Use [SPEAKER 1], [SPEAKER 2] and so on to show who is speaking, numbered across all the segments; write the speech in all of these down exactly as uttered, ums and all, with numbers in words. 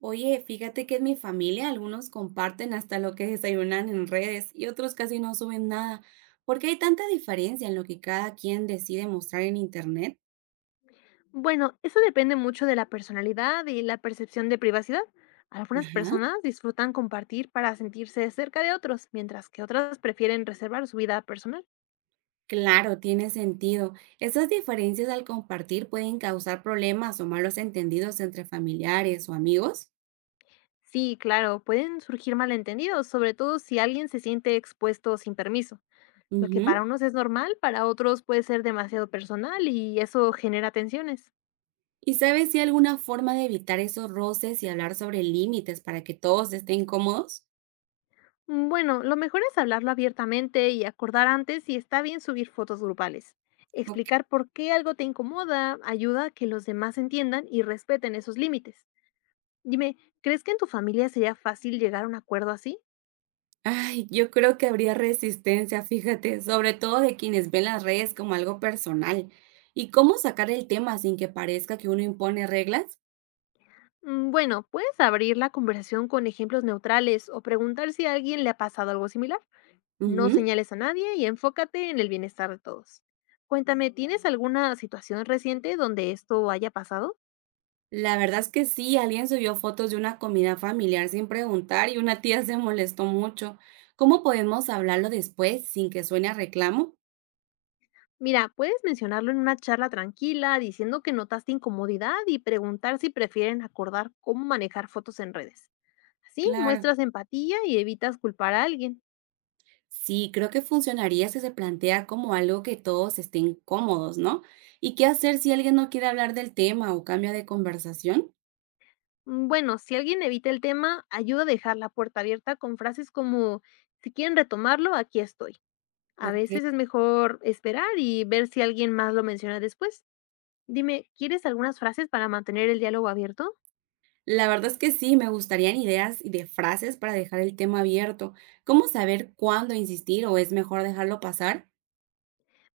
[SPEAKER 1] Oye, fíjate que en mi familia algunos comparten hasta lo que desayunan en redes y otros casi no suben nada. ¿Por qué hay tanta diferencia en lo que cada quien decide mostrar en internet?
[SPEAKER 2] Bueno, eso depende mucho de la personalidad y la percepción de privacidad. Algunas
[SPEAKER 1] Ajá.
[SPEAKER 2] personas disfrutan compartir para sentirse cerca de otros, mientras que otras prefieren reservar su vida personal.
[SPEAKER 1] Claro, tiene sentido. Esas diferencias al compartir pueden causar problemas o malos entendidos entre familiares o amigos.
[SPEAKER 2] Sí, claro, pueden surgir malentendidos, sobre todo si alguien se siente expuesto sin permiso. Lo que para
[SPEAKER 1] Ujú.
[SPEAKER 2] unos es normal, para otros puede ser demasiado personal y eso genera tensiones.
[SPEAKER 1] ¿Y sabes si hay alguna forma de evitar esos roces y hablar sobre límites para que todos estén cómodos?
[SPEAKER 2] Mm, Bueno, lo mejor es hablarlo abiertamente y acordar antes si está bien subir fotos grupales. Explicar por qué algo te incomoda ayuda a que los demás entiendan y respeten esos límites. Dime, ¿crees que en tu familia sería fácil llegar a un acuerdo así?
[SPEAKER 1] Ay, yo creo que habría resistencia, fíjate, sobre todo de quienes ven las redes como algo personal. ¿Y cómo sacar el tema sin que parezca que uno impone reglas?
[SPEAKER 2] Mm, Bueno, puedes abrir la conversación con ejemplos neutrales o preguntar si a alguien le ha pasado algo similar. No
[SPEAKER 1] Ujú.
[SPEAKER 2] señales a nadie y enfócate en el bienestar de todos. Cuéntame, ¿tienes alguna situación reciente donde esto haya pasado?
[SPEAKER 1] La verdad es que sí, alguien subió fotos de una comida familiar sin preguntar y una tía se molestó mucho. ¿Cómo podemos hablarlo después sin que suene a reclamo?
[SPEAKER 2] Mira, puedes mencionarlo en una charla tranquila, diciendo que notaste incomodidad y preguntar si prefieren acordar cómo manejar fotos en redes. Así
[SPEAKER 1] Claro.
[SPEAKER 2] muestras empatía y evitas culpar a alguien.
[SPEAKER 1] Sí, creo que funcionaría si se plantea como algo que todos estén cómodos, ¿no? ¿Y qué hacer si alguien no quiere hablar del tema o cambia de conversación?
[SPEAKER 2] Mm, Bueno, si alguien evita el tema, ayuda a dejar la puerta abierta con frases como, si quieren retomarlo, aquí estoy. A
[SPEAKER 1] Ok.
[SPEAKER 2] veces es mejor esperar y ver si alguien más lo menciona después. Dime, ¿quieres algunas frases para mantener el diálogo abierto?
[SPEAKER 1] La verdad es que sí, me gustarían ideas y de frases para dejar el tema abierto. ¿Cómo saber cuándo insistir o es mejor dejarlo pasar?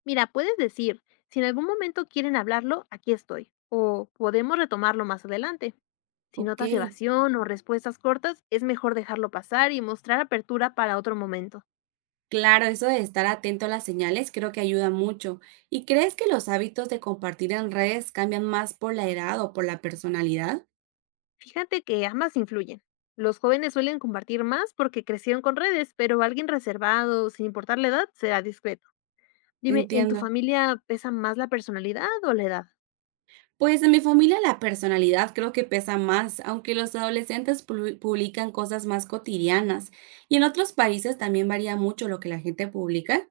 [SPEAKER 2] Mira, puedes decir, si en algún momento quieren hablarlo, aquí estoy, o podemos retomarlo más adelante. Si
[SPEAKER 1] Ok,
[SPEAKER 2] notas evasión o respuestas cortas, es mejor dejarlo pasar y mostrar apertura para otro momento.
[SPEAKER 1] claro, eso de estar atento a las señales creo que ayuda mucho. ¿Y crees que los hábitos de compartir en redes cambian más por la edad o por la personalidad?
[SPEAKER 2] Fíjate que ambas influyen. Los jóvenes suelen compartir más porque crecieron con redes, pero alguien reservado, sin importar la edad, será discreto. Dime, ¿en tu
[SPEAKER 1] Entiendo.
[SPEAKER 2] familia pesa más la personalidad o la edad?
[SPEAKER 1] Pues en mi familia la personalidad creo que pesa más, aunque los adolescentes pu- publican cosas más cotidianas. Y en otros países también varía mucho lo que la gente publica.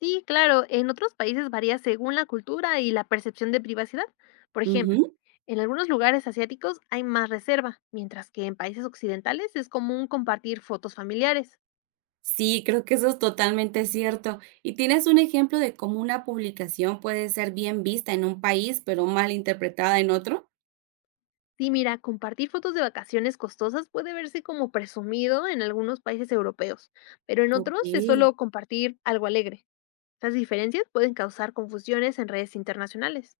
[SPEAKER 2] Sí, claro, en otros países varía según la cultura y la percepción de privacidad. Por ejemplo, en algunos lugares asiáticos hay más reserva, mientras que en países occidentales es común compartir fotos familiares.
[SPEAKER 1] Sí, creo que eso es totalmente cierto. ¿Y tienes un ejemplo de cómo una publicación puede ser bien vista en un país, pero mal interpretada en otro?
[SPEAKER 2] Sí, mira, compartir fotos de vacaciones costosas puede verse como presumido en algunos países europeos, pero en
[SPEAKER 1] Ok,
[SPEAKER 2] otros es solo compartir algo alegre. Estas diferencias pueden causar confusiones en redes internacionales.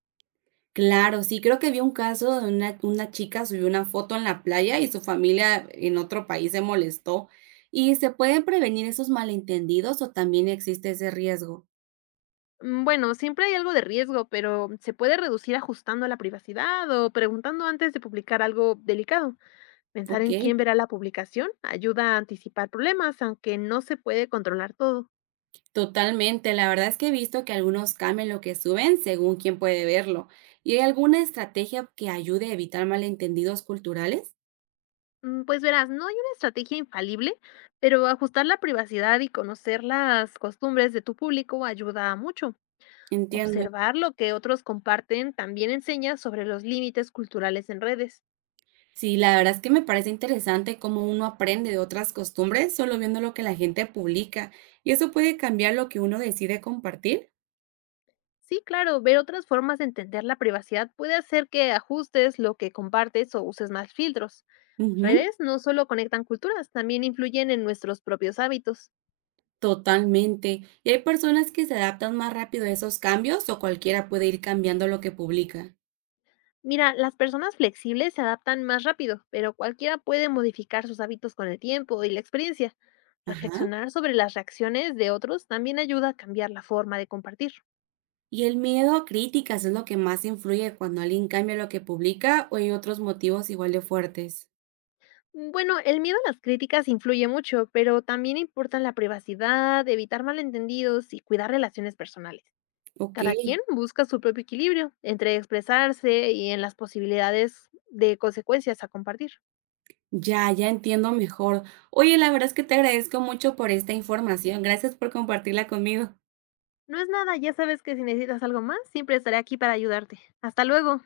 [SPEAKER 1] claro, sí, creo que vi un caso de una, una chica subió una foto en la playa y su familia en otro país se molestó. ¿Y se pueden prevenir esos malentendidos o también existe ese riesgo?
[SPEAKER 2] Mm, Bueno, siempre hay algo de riesgo, pero se puede reducir ajustando la privacidad o preguntando antes de publicar algo delicado. Pensar
[SPEAKER 1] Ok.
[SPEAKER 2] en quién verá la publicación ayuda a anticipar problemas, aunque no se puede controlar todo.
[SPEAKER 1] Totalmente, la verdad es que he visto que algunos cambian lo que suben según quién puede verlo. ¿Y hay alguna estrategia que ayude a evitar malentendidos culturales?
[SPEAKER 2] Mm, Pues verás, no hay una estrategia infalible, pero ajustar la privacidad y conocer las costumbres de tu público ayuda mucho.
[SPEAKER 1] Entiendo.
[SPEAKER 2] Observar lo que otros comparten también enseña sobre los límites culturales en redes.
[SPEAKER 1] Sí, la verdad es que me parece interesante cómo uno aprende de otras costumbres solo viendo lo que la gente publica. ¿Y eso puede cambiar lo que uno decide compartir?
[SPEAKER 2] Sí, claro, ver otras formas de entender la privacidad puede hacer que ajustes lo que compartes o uses más filtros.
[SPEAKER 1] Ujú,
[SPEAKER 2] Redes no solo conectan culturas, también influyen en nuestros propios hábitos.
[SPEAKER 1] totalmente. ¿Y hay personas que se adaptan más rápido a esos cambios o cualquiera puede ir cambiando lo que publica?
[SPEAKER 2] Mira, las personas flexibles se adaptan más rápido, pero cualquiera puede modificar sus hábitos con el tiempo y la experiencia.
[SPEAKER 1] Ajá.
[SPEAKER 2] Reflexionar sobre las reacciones de otros también ayuda a cambiar la forma de compartir.
[SPEAKER 1] Y el miedo a críticas es lo que más influye cuando alguien cambia lo que publica o hay otros motivos igual de fuertes.
[SPEAKER 2] Bueno, el miedo a las críticas influye mucho, pero también importan la privacidad, evitar malentendidos y cuidar relaciones personales.
[SPEAKER 1] Ok,
[SPEAKER 2] Cada quien busca su propio equilibrio entre expresarse y en las posibilidades de consecuencias a compartir.
[SPEAKER 1] ya, ya entiendo mejor. Oye, la verdad es que te agradezco mucho por esta información. Gracias por compartirla conmigo.
[SPEAKER 2] No es nada, ya sabes que si necesitas algo más, siempre estaré aquí para ayudarte. Hasta luego.